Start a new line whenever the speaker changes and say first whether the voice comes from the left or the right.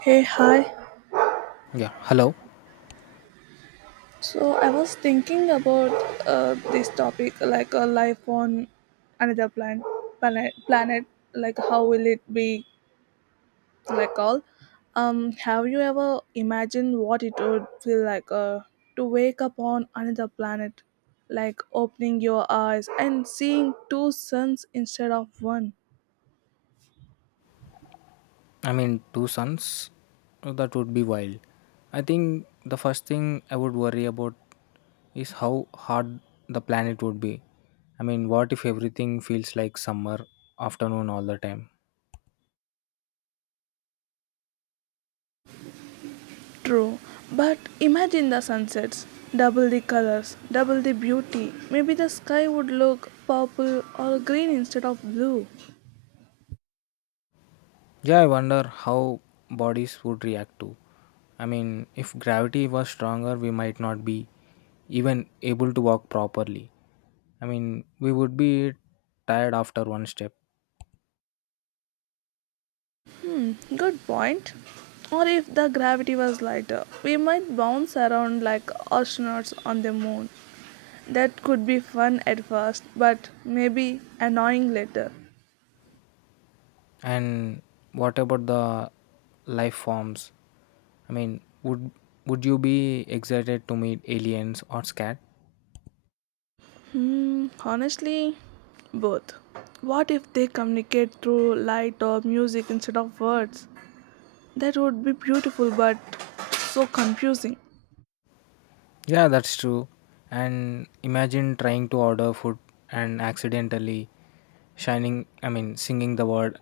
right: Hey, hi.
left: Yeah, hello.
right: So I was thinking about this topic, like a life on another planet. Like, how will it be? Like all. Have you ever imagined what it would feel like to wake up on another planet, like opening your eyes and seeing two suns instead of one?
left: I mean, two sons, that would be wild. I think the first thing I would worry about is how hard the planet would be. I mean, what if everything feels like summer afternoon all the time?
right: True, but imagine the sunsets. Double the colors, double the beauty. Maybe the sky would look purple or green instead of blue.
left: Yeah, I wonder how bodies would react to. I mean, if gravity was stronger, we might not be even able to walk properly. I mean, we would be tired after one step.
right: Good point. Or if the gravity was lighter, we might bounce around like astronauts on the moon. That could be fun at first, but maybe annoying later.
left: And what about the life forms? I mean, would you be excited to meet aliens or scared?
right: Hmm, honestly, both. What if they communicate through light or music instead of words? That would be beautiful but so confusing.
left: Yeah, that's true. And imagine trying to order food and accidentally shining, I mean, singing the word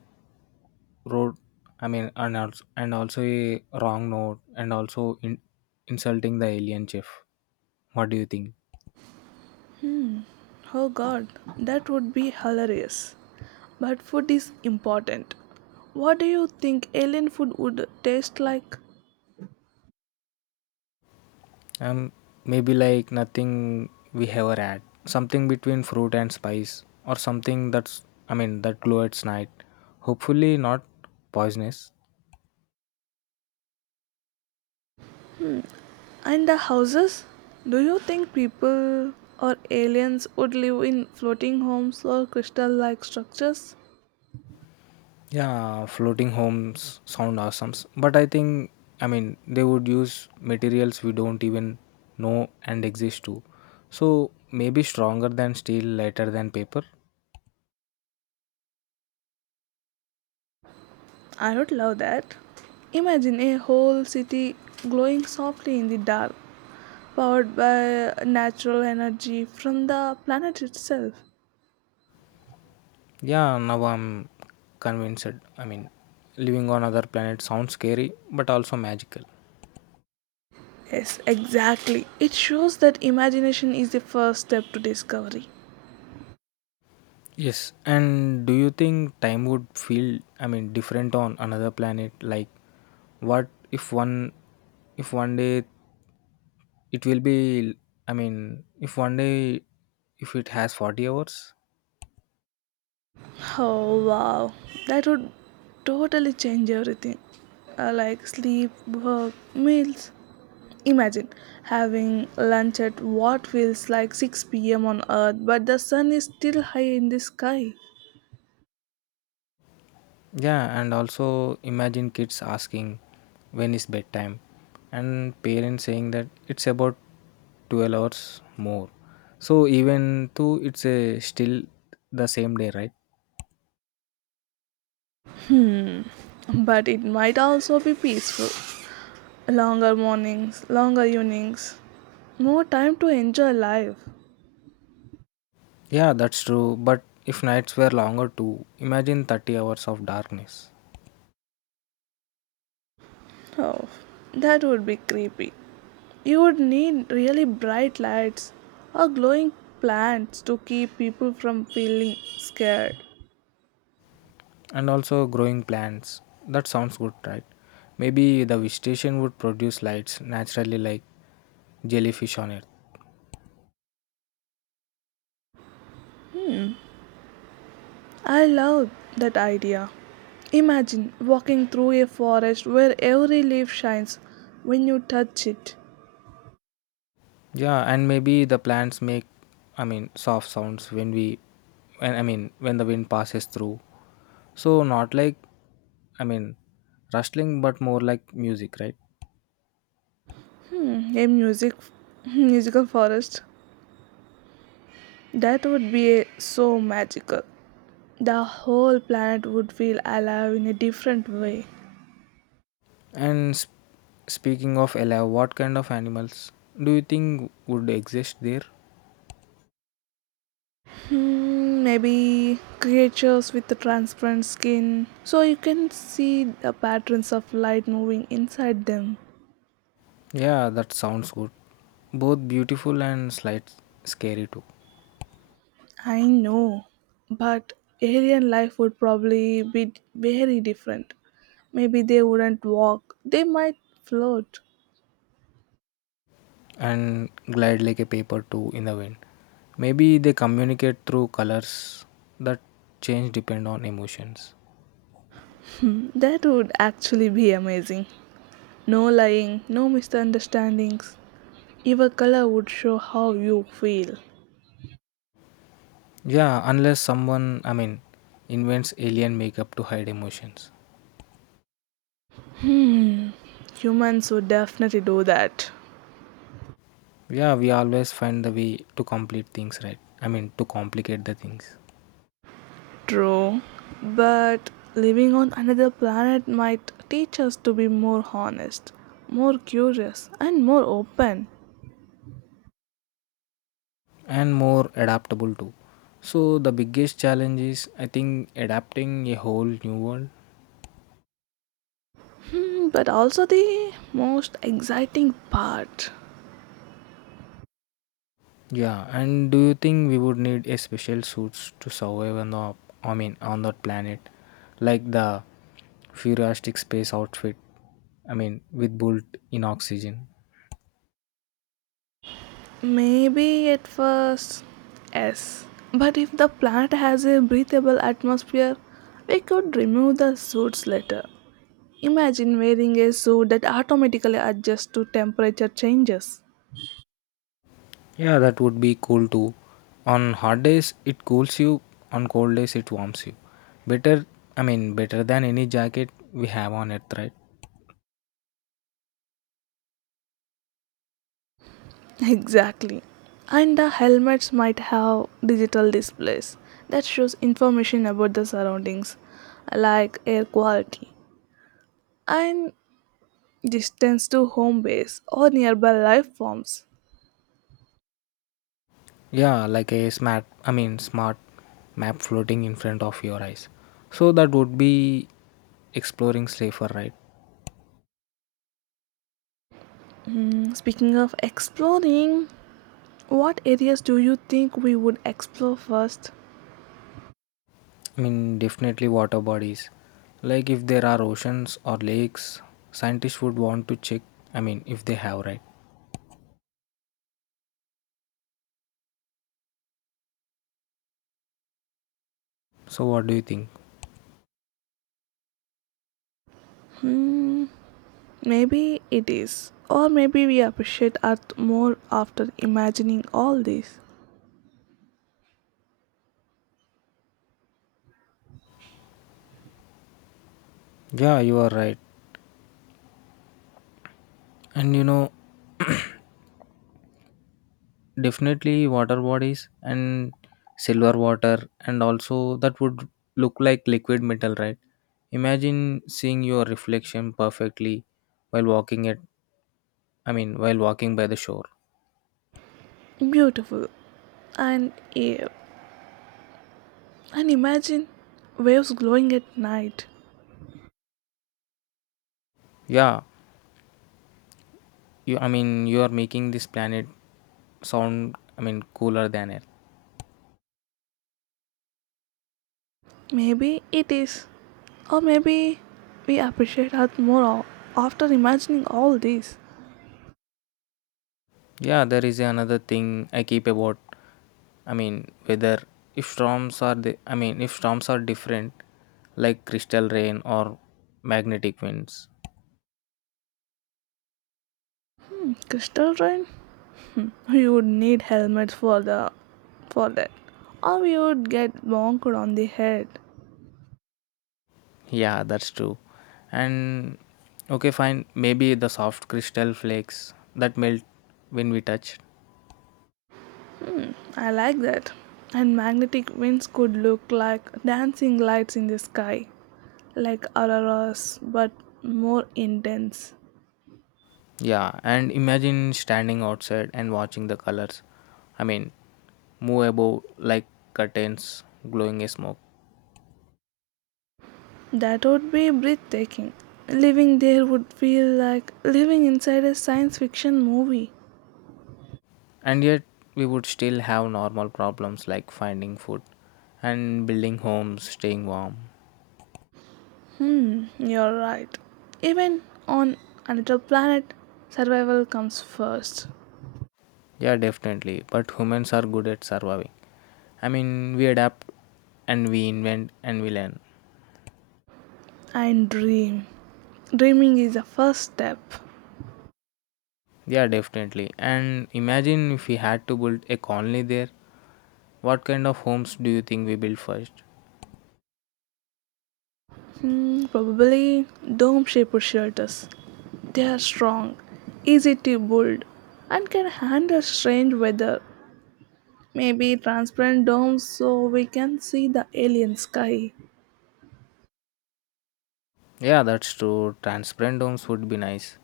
left: road, I mean, and also a wrong note and also insulting the alien chef. What do you think?
right: Oh god, that would be hilarious. But food is important. What do you think alien food would taste like?
left: And maybe like nothing we ever had, something between fruit and spice or something that's, I mean, that glow at night, hopefully not poisonous.
right: And the houses? Do you think people or aliens would live in floating homes or crystal like structures?
left: Yeah, floating homes sound awesome, but I think, I mean, they would use materials we don't even know and exist to. So maybe stronger than steel, lighter than paper.
right: I would love that. Imagine a whole city glowing softly in the dark, powered by natural energy from the planet itself.
left: Yeah, now I'm convinced, I mean, living on other planet sounds scary but also magical.
right: Yes, exactly. It shows that imagination is the first step to discovery.
left: Yes, and do you think time would feel, I mean, different on another planet? Like, what if one day it will be, I mean, if one day, if it has 40 hours?
right: Oh wow, that would totally change everything. Like sleep, work, meals. Imagine having lunch at what feels like 6 p.m. on Earth, but the sun is still high in the sky.
left: Yeah, and also imagine kids asking, when is bedtime? And parents saying that it's about 12 hours more. So even though still the same day, right?
right: But it might also be peaceful. Longer mornings, longer evenings, more time to enjoy life.
left: Yeah, that's true. But if nights were longer too, imagine 30 hours of darkness.
right: Oh, that would be creepy. You would need really bright lights or glowing plants to keep people from feeling scared.
left: And also growing plants. That sounds good, right? Maybe the vegetation would produce lights naturally like jellyfish on Earth.
right: I love that idea. Imagine walking through a forest where every leaf shines when you touch it.
left: Yeah, and maybe the plants make, I mean, soft sounds when we when I mean when the wind passes through. So not like, I mean, rustling but more like music, right?
right: A musical forest. That would be so magical. The whole planet would feel alive in a different way.
left: And speaking of alive, what kind of animals do you think would exist there?
right: Mm, maybe creatures with the transparent skin so you can see the patterns of light moving inside them.
left: Yeah, that sounds good. Both beautiful and slight scary too.
right: I know, but alien life would probably very different. Maybe they wouldn't walk, they might float.
left: And glide like a paper too in the wind. Maybe they communicate through colors that change depend on emotions.
right: That would actually be amazing. No lying, no misunderstandings, your color would show how you feel.
left: Yeah, unless someone, I mean, invents alien makeup to hide emotions.
right: Humans would definitely do that.
left: Yeah, we always find the way to complete things, right? I mean, to complicate the things.
right: True, but living on another planet might teach us to be more honest, more curious, and more open.
left: And more adaptable too. So the biggest challenge is, I think, adapting a whole new world.
right: Hmm, but also the most exciting part.
left: Yeah, and do you think we would need a special suits to survive on the I mean on that planet? Like the futuristic space outfit. I mean with built in oxygen.
right: Maybe at first, yes. But if the planet has a breathable atmosphere, we could remove the suits later. Imagine wearing a suit that automatically adjusts to temperature changes.
left: Yeah, that would be cool too. On hot days it cools you, on cold days it warms you. Better I mean better than any jacket we have on Earth, right?
right: Exactly. And the helmets might have digital displays that shows information about the surroundings, like air quality and distance to home base or nearby life forms.
left: Yeah, like a smart, I mean, smart map floating in front of your eyes. So that would be exploring safer, right?
right: Hmm, speaking of exploring, what areas do you think we would explore first?
left: I mean, definitely water bodies. Like if there are oceans or lakes, scientists would want to check, I mean, if they have, right? So what do you think?
right: Maybe it is, or maybe we appreciate art more after imagining all this.
left: Yeah, you are right. And definitely water bodies and silver water and also that would look like liquid metal, right? Imagine seeing your reflection perfectly while walking it I mean while walking by the shore.
right: Beautiful. And yeah, and imagine waves glowing at night.
left: Yeah, you I mean you are making this planet sound, I mean, cooler than Earth.
right: Maybe it is. Or maybe we appreciate Earth more after imagining all this.
left: Yeah, there is another thing I keep about, I mean, whether if storms are the I mean if storms are different like crystal rain or magnetic winds.
right: Crystal rain? We would need helmets for that. Or we would get bonked on the head.
left: Yeah, that's true. And okay, fine. Maybe the soft crystal flakes that melt when we touch.
right: I like that. And magnetic winds could look like dancing lights in the sky. Like auroras, but more intense.
left: Yeah, and imagine standing outside and watching the colors. I mean, move above like curtains glowing in smoke.
right: That would be breathtaking. Living there would feel like living inside a science fiction movie.
left: And yet, we would still have normal problems like finding food and building homes, staying warm.
right: You're right. Even on another planet, survival comes first.
left: Yeah, definitely. But humans are good at surviving. I mean, we adapt and we invent and we learn.
right: And dream. Dreaming is the first step.
left: Yeah, definitely. And imagine if we had to build a colony there, what kind of homes do you think we build first?
right: Hmm, probably dome shaped shelters. They are strong, easy to build, and can handle strange weather. Maybe transparent domes so we can see the alien sky.
left: Yeah, that's true. Transparent homes would be nice.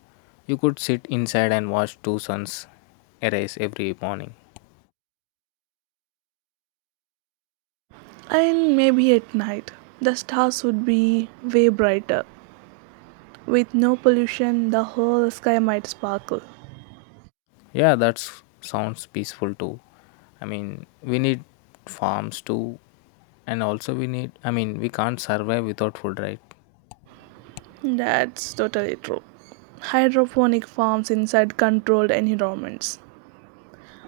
left: You could sit inside and watch two suns arise every morning.
right: And maybe at night, the stars would be way brighter. With no pollution, the whole sky might sparkle.
left: Yeah, that sounds peaceful too. I mean, we need farms too, and also we need, I mean, we can't survive without food, right?
right: That's totally true. Hydroponic farms inside controlled environments.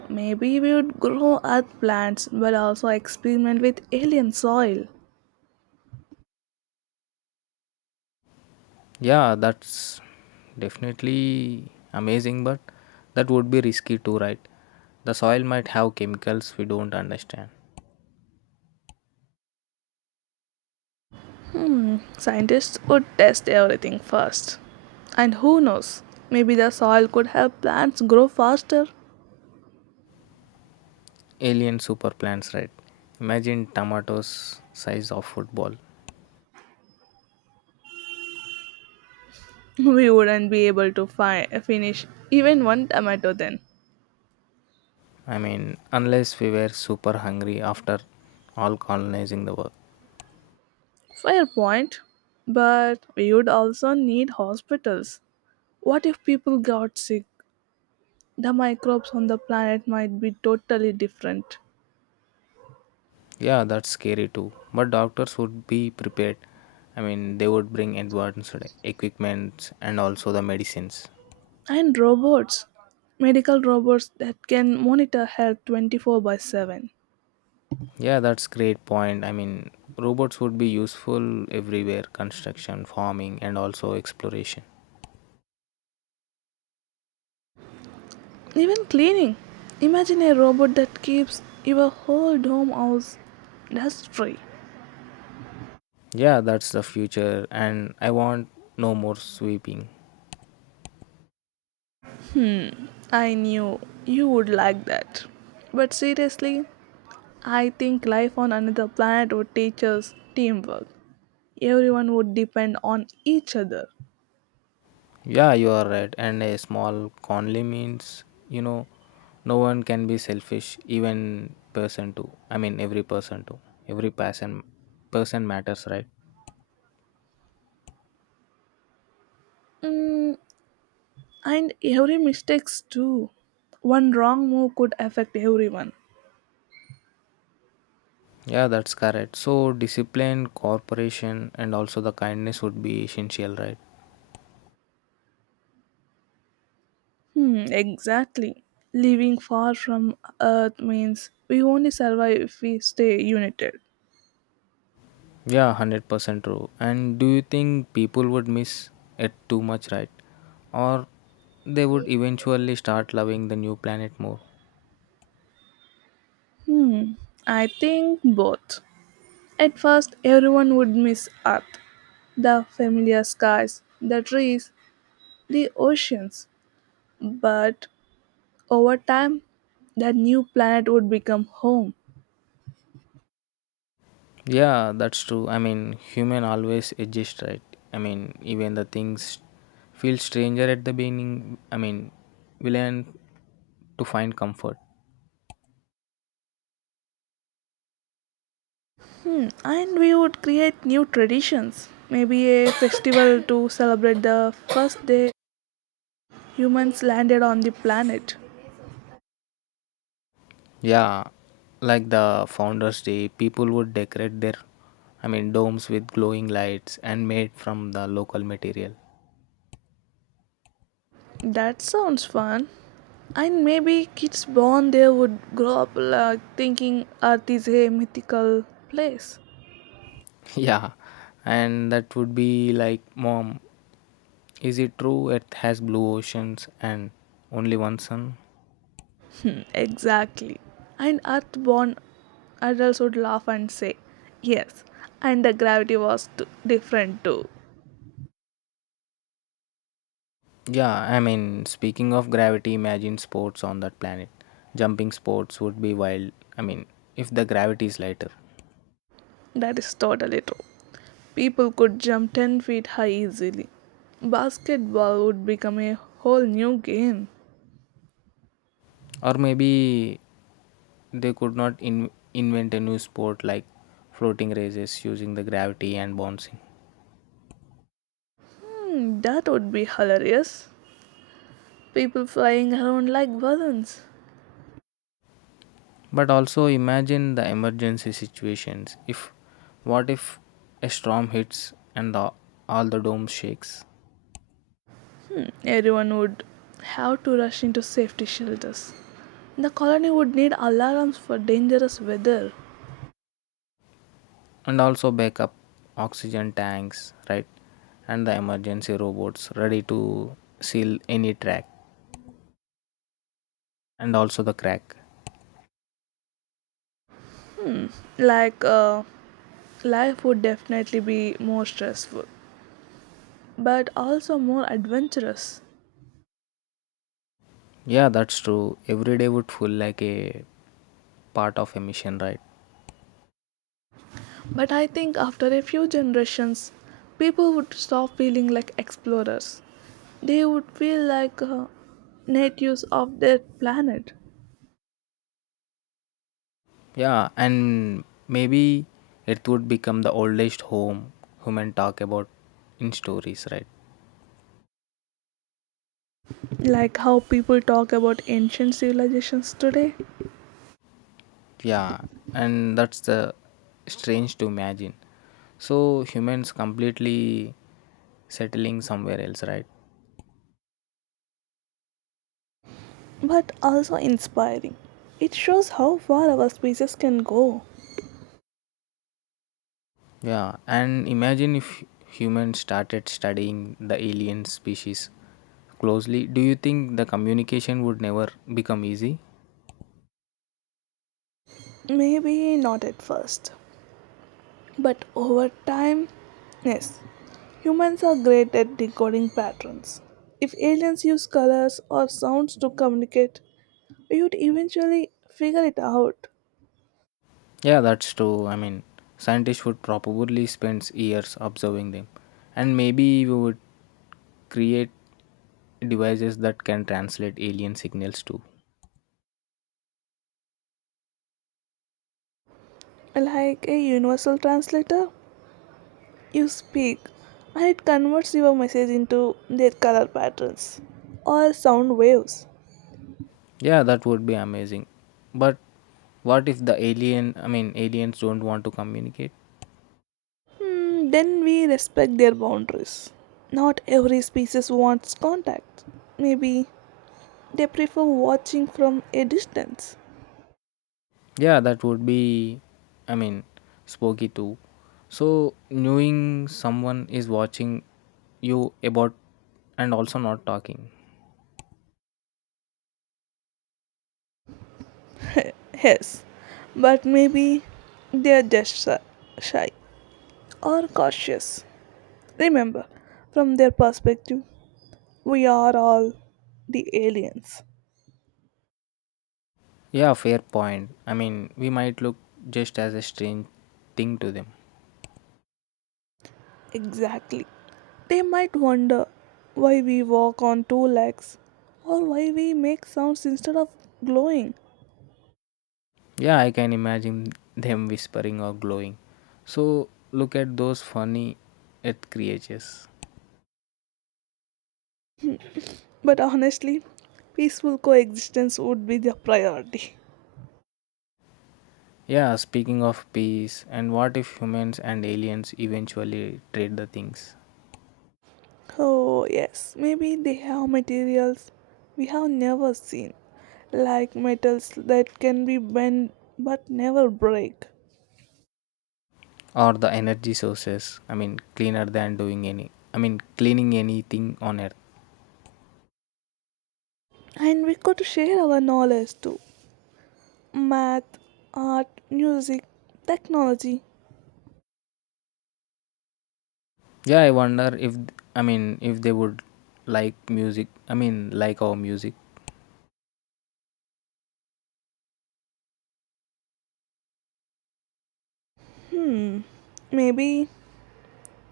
right: Maybe we would grow earth plants but also experiment with alien soil.
left: Yeah, that's definitely amazing, but that would be risky too, right? The soil might have chemicals we don't understand.
right: Scientists would test everything first. And who knows, maybe the soil could help plants grow faster.
left: Alien super plants, right? Imagine tomatoes size of football.
right: We wouldn't be able to finish even one tomato then.
left: I mean, unless we were super hungry after all colonizing the world.
right: Fair point. But you'd also need hospitals. What if people got sick? The microbes on the planet might be totally different.
left: Yeah, that's scary too. But doctors would be prepared. I mean, they would bring advanced equipment and also the medicines.
right: And robots. Medical robots that can monitor health 24 by 7.
left: Yeah, that's great point. I mean, robots would be useful everywhere, construction, farming, and also exploration.
right: Even cleaning. Imagine a robot that keeps your whole dome house dust free.
left: Yeah, that's the future, and I want no more sweeping.
right: I knew you would like that. But seriously, I think life on another planet would teach us teamwork. Everyone would depend on each other.
left: Yeah, you are right. And a small conly means, no one can be selfish, even person too. I mean, every person too. Every person matters, right?
right: Mm, and every mistakes too. One wrong move could affect everyone.
left: Yeah, that's correct. So discipline, cooperation, and also the kindness would be essential, right?
right: Hmm, exactly. Living far from Earth means we only survive if we stay united.
left: Yeah, 100% true. And do you think people would miss it too much, right? Or they would eventually start loving the new planet more?
right: Hmm, I think both. At first, everyone would miss Earth, the familiar skies, the trees, the oceans. But over time, that new planet would become home.
left: Yeah, that's true. I mean, human always adjust, right? I mean, even the things feel stranger at the beginning. I mean, we learn to find comfort.
right: Hmm, and we would create new traditions. Maybe a festival to celebrate the first day humans landed on the planet.
left: Yeah, like the Founders Day, people would decorate their, I mean, domes with glowing lights and made from the local material.
right: That sounds fun. And maybe kids born there would grow up like thinking Earth is a mythical place.
left: Yeah, and that would be like, Mom, is it true Earth has blue oceans and only one sun?
right: Hmm, exactly. And Earth born adults would laugh and say, yes, and the gravity was different too.
left: Yeah, I mean, speaking of gravity, imagine sports on that planet. Jumping sports would be wild. I mean, if the gravity is lighter.
right: That is totally true. People could jump 10 feet high easily. Basketball would become a whole new game.
left: Or maybe they could not invent a new sport like floating races using the gravity and bouncing.
right: Hmm, that would be hilarious. People flying around like balloons.
left: But also imagine the emergency situations if what if a storm hits and all the dome shakes.
right: Hmm, everyone would have to rush into safety shelters. The colony would need alarms for dangerous weather.
left: And also backup oxygen tanks, right? And the emergency robots ready to seal any track and also the crack.
right: Like, life would definitely be more stressful, but also more adventurous.
left: Yeah, that's true, every day would feel like a part of a mission, right?
right: But I think after a few generations, people would stop feeling like explorers. They would feel like natives of their planet,
left: Yeah, and maybe it would become the oldest home human talk about in stories, right?
right: like how people talk about ancient civilizations today,
left: Yeah, and that's the strange to imagine. So humans completely settling somewhere else, right?
right: but also inspiring. It shows how far our species can go.
left: Yeah, and imagine if humans started studying the alien species closely. Do you think the communication would never become easy?
right: Maybe not at first, but over time, yes, humans are great at decoding patterns. If aliens use colors or sounds to communicate, you'd eventually figure it out.
left: Yeah, that's true. I mean, scientists would probably spend years observing them, and maybe we would create devices that can translate alien signals too.
right: Like a universal translator, you speak and it converts your message into their color patterns or sound waves.
left: Yeah, that would be amazing. But what if the alien, I mean, aliens don't want to communicate?
right: Mm, then we respect their boundaries. Not every species wants contact. Maybe they prefer watching from a distance.
left: Yeah, that would be, I mean, spooky too. So, knowing someone is watching you about and also not talking.
right: Yes, but maybe they are just shy or cautious. Remember, from their perspective, we are all the aliens.
left: Yeah, fair point. I mean, we might look just as a strange thing to them.
right: Exactly. They might wonder why we walk on two legs or why we make sounds instead of glowing.
left: Yeah, I can imagine them whispering or glowing. So, look at those funny earth creatures.
right: But honestly, peaceful coexistence would be their priority.
left: Yeah, speaking of peace, and what if humans and aliens eventually trade the things,
right: Oh, yes, maybe they have materials we have never seen, like metals that can be bent but never break.
left: or the energy sources? I mean, cleaner than doing any, I mean, cleaning anything on earth.
right: And we could share our knowledge too. Math, art, music, technology.
left: Yeah, I wonder if, I mean, if they would like music, I mean, like our music.
right: Hmm, maybe.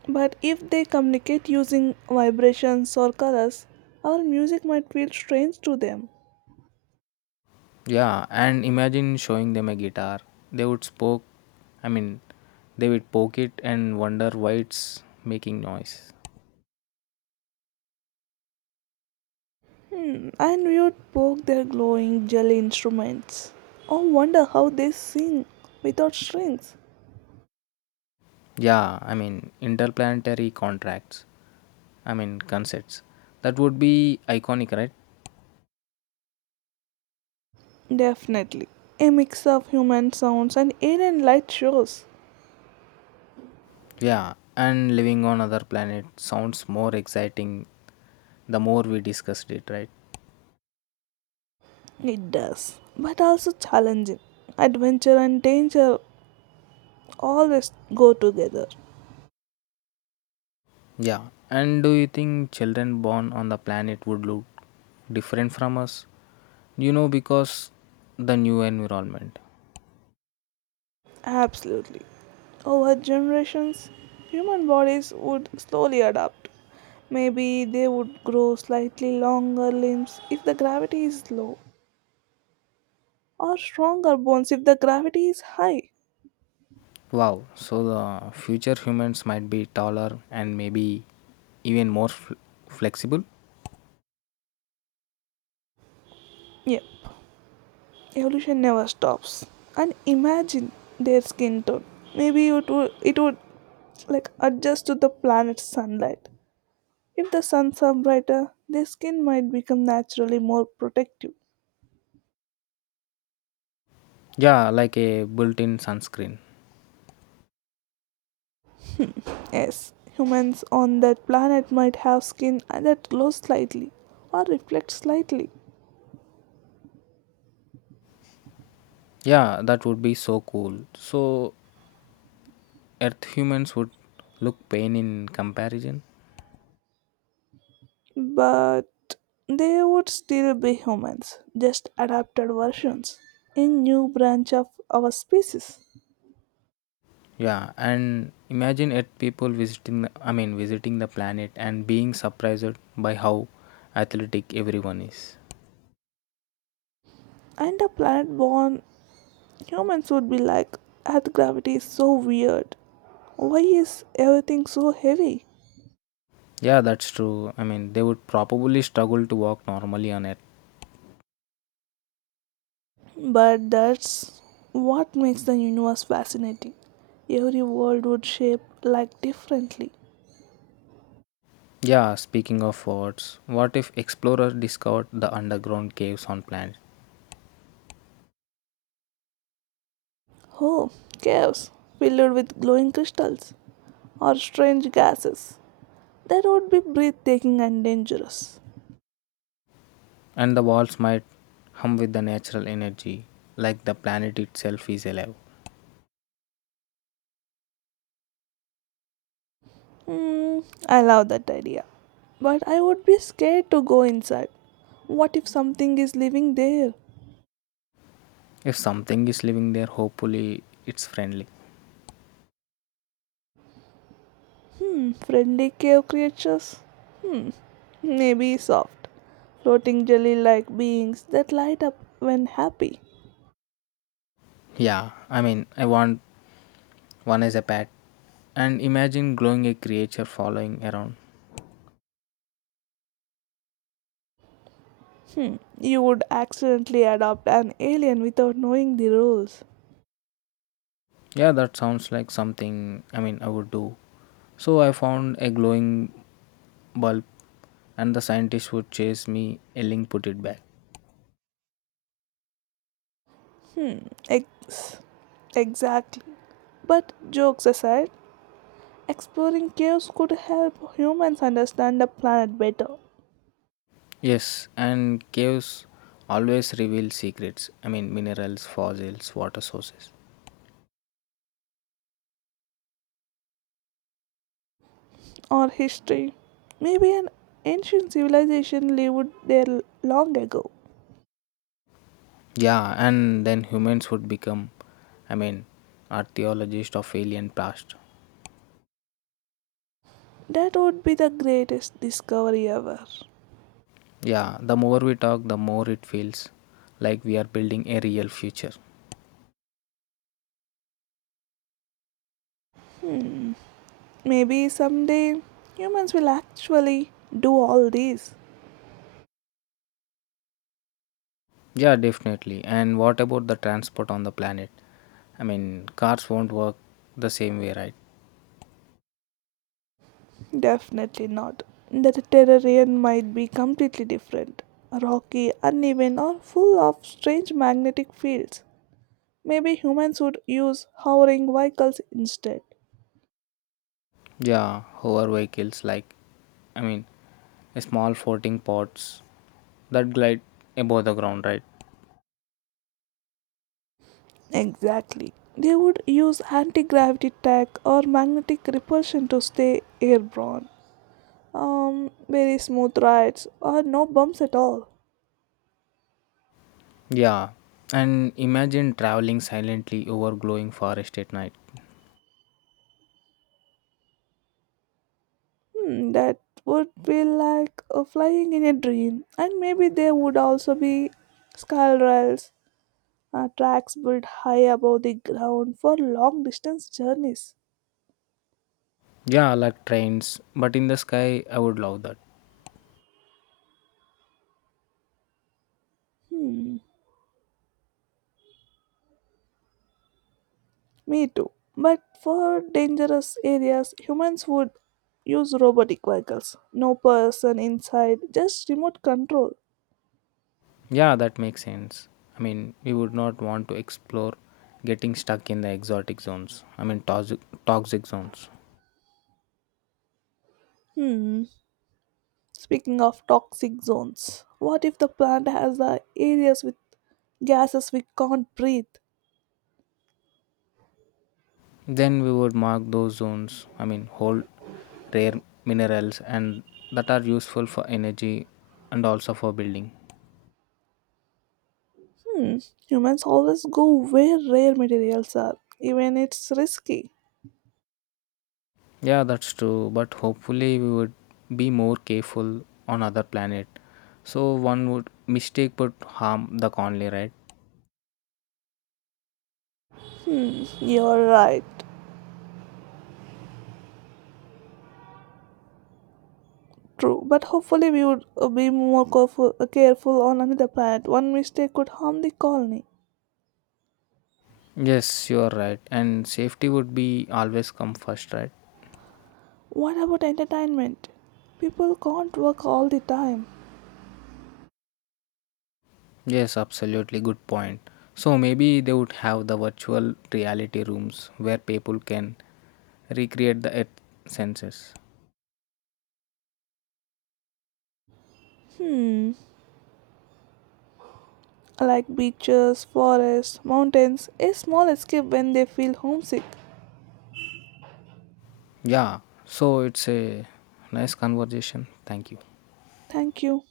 right: But if they communicate using vibrations or colors, our music might feel strange to them.
left: Yeah, and imagine showing them a guitar. They would spoke, I mean, they would poke it and wonder why it's making noise.
right: Hmm, and we would poke their glowing jelly instruments. Or wonder how they sing without strings.
left: Yeah, I mean, interplanetary contracts. I mean concepts. That would be iconic, right?
right: Definitely. A mix of human sounds and alien light shows.
left: Yeah, and living on other planet sounds more exciting the more we discussed it, right?
right: It does. But also challenging. Adventure and danger always go together.
left: Yeah. And do you think children born on the planet would look different from us? You know, because the new environment.
right: Absolutely. Over generations, human bodies would slowly adapt. Maybe they would grow slightly longer limbs if the gravity is low, or stronger bones if the gravity is high.
left: Wow, so the future humans might be taller and maybe even more flexible.
right: Yeah, evolution never stops. And imagine their skin tone. Maybe it would like adjust to the planet's sunlight. If the suns are brighter, their skin might become naturally more protective.
left: Yeah, like a built in sunscreen.
right: Yes, humans on that planet might have skin that glows slightly or reflects slightly,
left: Yeah, that would be so cool. So, earth humans would look pain in comparison.
right: but they would still be humans, just adapted versions. A new branch of our species.
left: Yeah, and imagine earth people visiting I mean visiting the planet and being surprised by how athletic everyone is.
right: And a planet born humans would be like, Earth gravity is so weird. Why is everything so heavy?
left: Yeah, that's true, I mean they would probably struggle to walk normally on earth.
right: But that's what makes the universe fascinating. Every world would shape like differently.
left: Yeah, speaking of forts, what if explorers discovered the underground caves on planet?
right: Oh, caves filled with glowing crystals or strange gases. That would be breathtaking and dangerous.
left: And the walls might hum with the natural energy, like the planet itself is alive.
right: Hmm, I love that idea. But I would be scared to go inside. What if something is living there?
left: If something is living there, hopefully it's friendly.
right: Hmm, friendly cave creatures? Hmm, maybe soft, floating jelly like beings that light up when happy.
left: Yeah, I mean, I want one as a pet. And imagine growing a creature following around.
right: Hmm, you would accidentally adopt an alien without knowing the rules.
left: Yeah, that sounds like something, I mean, I would do. So I found a glowing bulb and the scientist would chase me yelling put it back.
right: Ex- exactly. But jokes aside, exploring caves could help humans understand the planet better,
left: Yes, and caves always reveal secrets. I mean minerals, fossils, water sources.
right: or history. Maybe an ancient civilization lived there long ago.
left: Yeah, and then humans would become, I mean, archaeologists of alien past.
right: That would be the greatest discovery ever.
left: Yeah, the more we talk, the more it feels like we are building a real future.
right: Hmm. Maybe someday humans will actually do all these.
left: Yeah, definitely. And what about the transport on the planet? I mean, cars won't work the same way, right?
right: Definitely not. The terrarium might be completely different, rocky, uneven, or full of strange magnetic fields. Maybe humans would use hovering vehicles instead.
left: Yeah, hover vehicles like, I mean, small floating pods that glide above the ground, right?
right: Exactly. They would use anti gravity tech or magnetic repulsion to stay airborne. Very smooth rides or no bumps at all.
left: Yeah, and imagine traveling silently over glowing forest at night.
right: Hmm, that would be like flying in a dream. And maybe there would also be skyrails, tracks built high above the ground for long distance journeys.
left: Yeah, like trains, but in the sky, I would love that.
right: Hmm. Me too. But for dangerous areas, humans would use robotic vehicles. No person inside, just remote control.
left: Yeah, that makes sense. I mean, we would not want to explore getting stuck in the exotic zones. I mean, toxic zones.
right: Hmm. Speaking of toxic zones, what if the plant has areas with gases we can't breathe?
left: Then we would mark those zones. I mean, hold rare minerals and that are useful for energy and also for building.
right: Hmm. Humans always go where rare materials are, even it's risky.
left: Yeah, that's true. But hopefully, we would be more careful on other planet. So one would mistake would harm the colony, right?
right: You're right. True, but hopefully we would be more careful on another planet. One mistake could harm the colony.
left: Yes, you are right. And safety would be always come first, right?
right: What about entertainment? People can't work all the time.
left: Yes, absolutely good point. So maybe they would have the virtual reality rooms where people can recreate the earth senses.
right: Hmm, like beaches, forests, mountains, a small escape when they feel homesick.
left: Yeah, so it's a nice conversation. Thank you.
right: Thank you.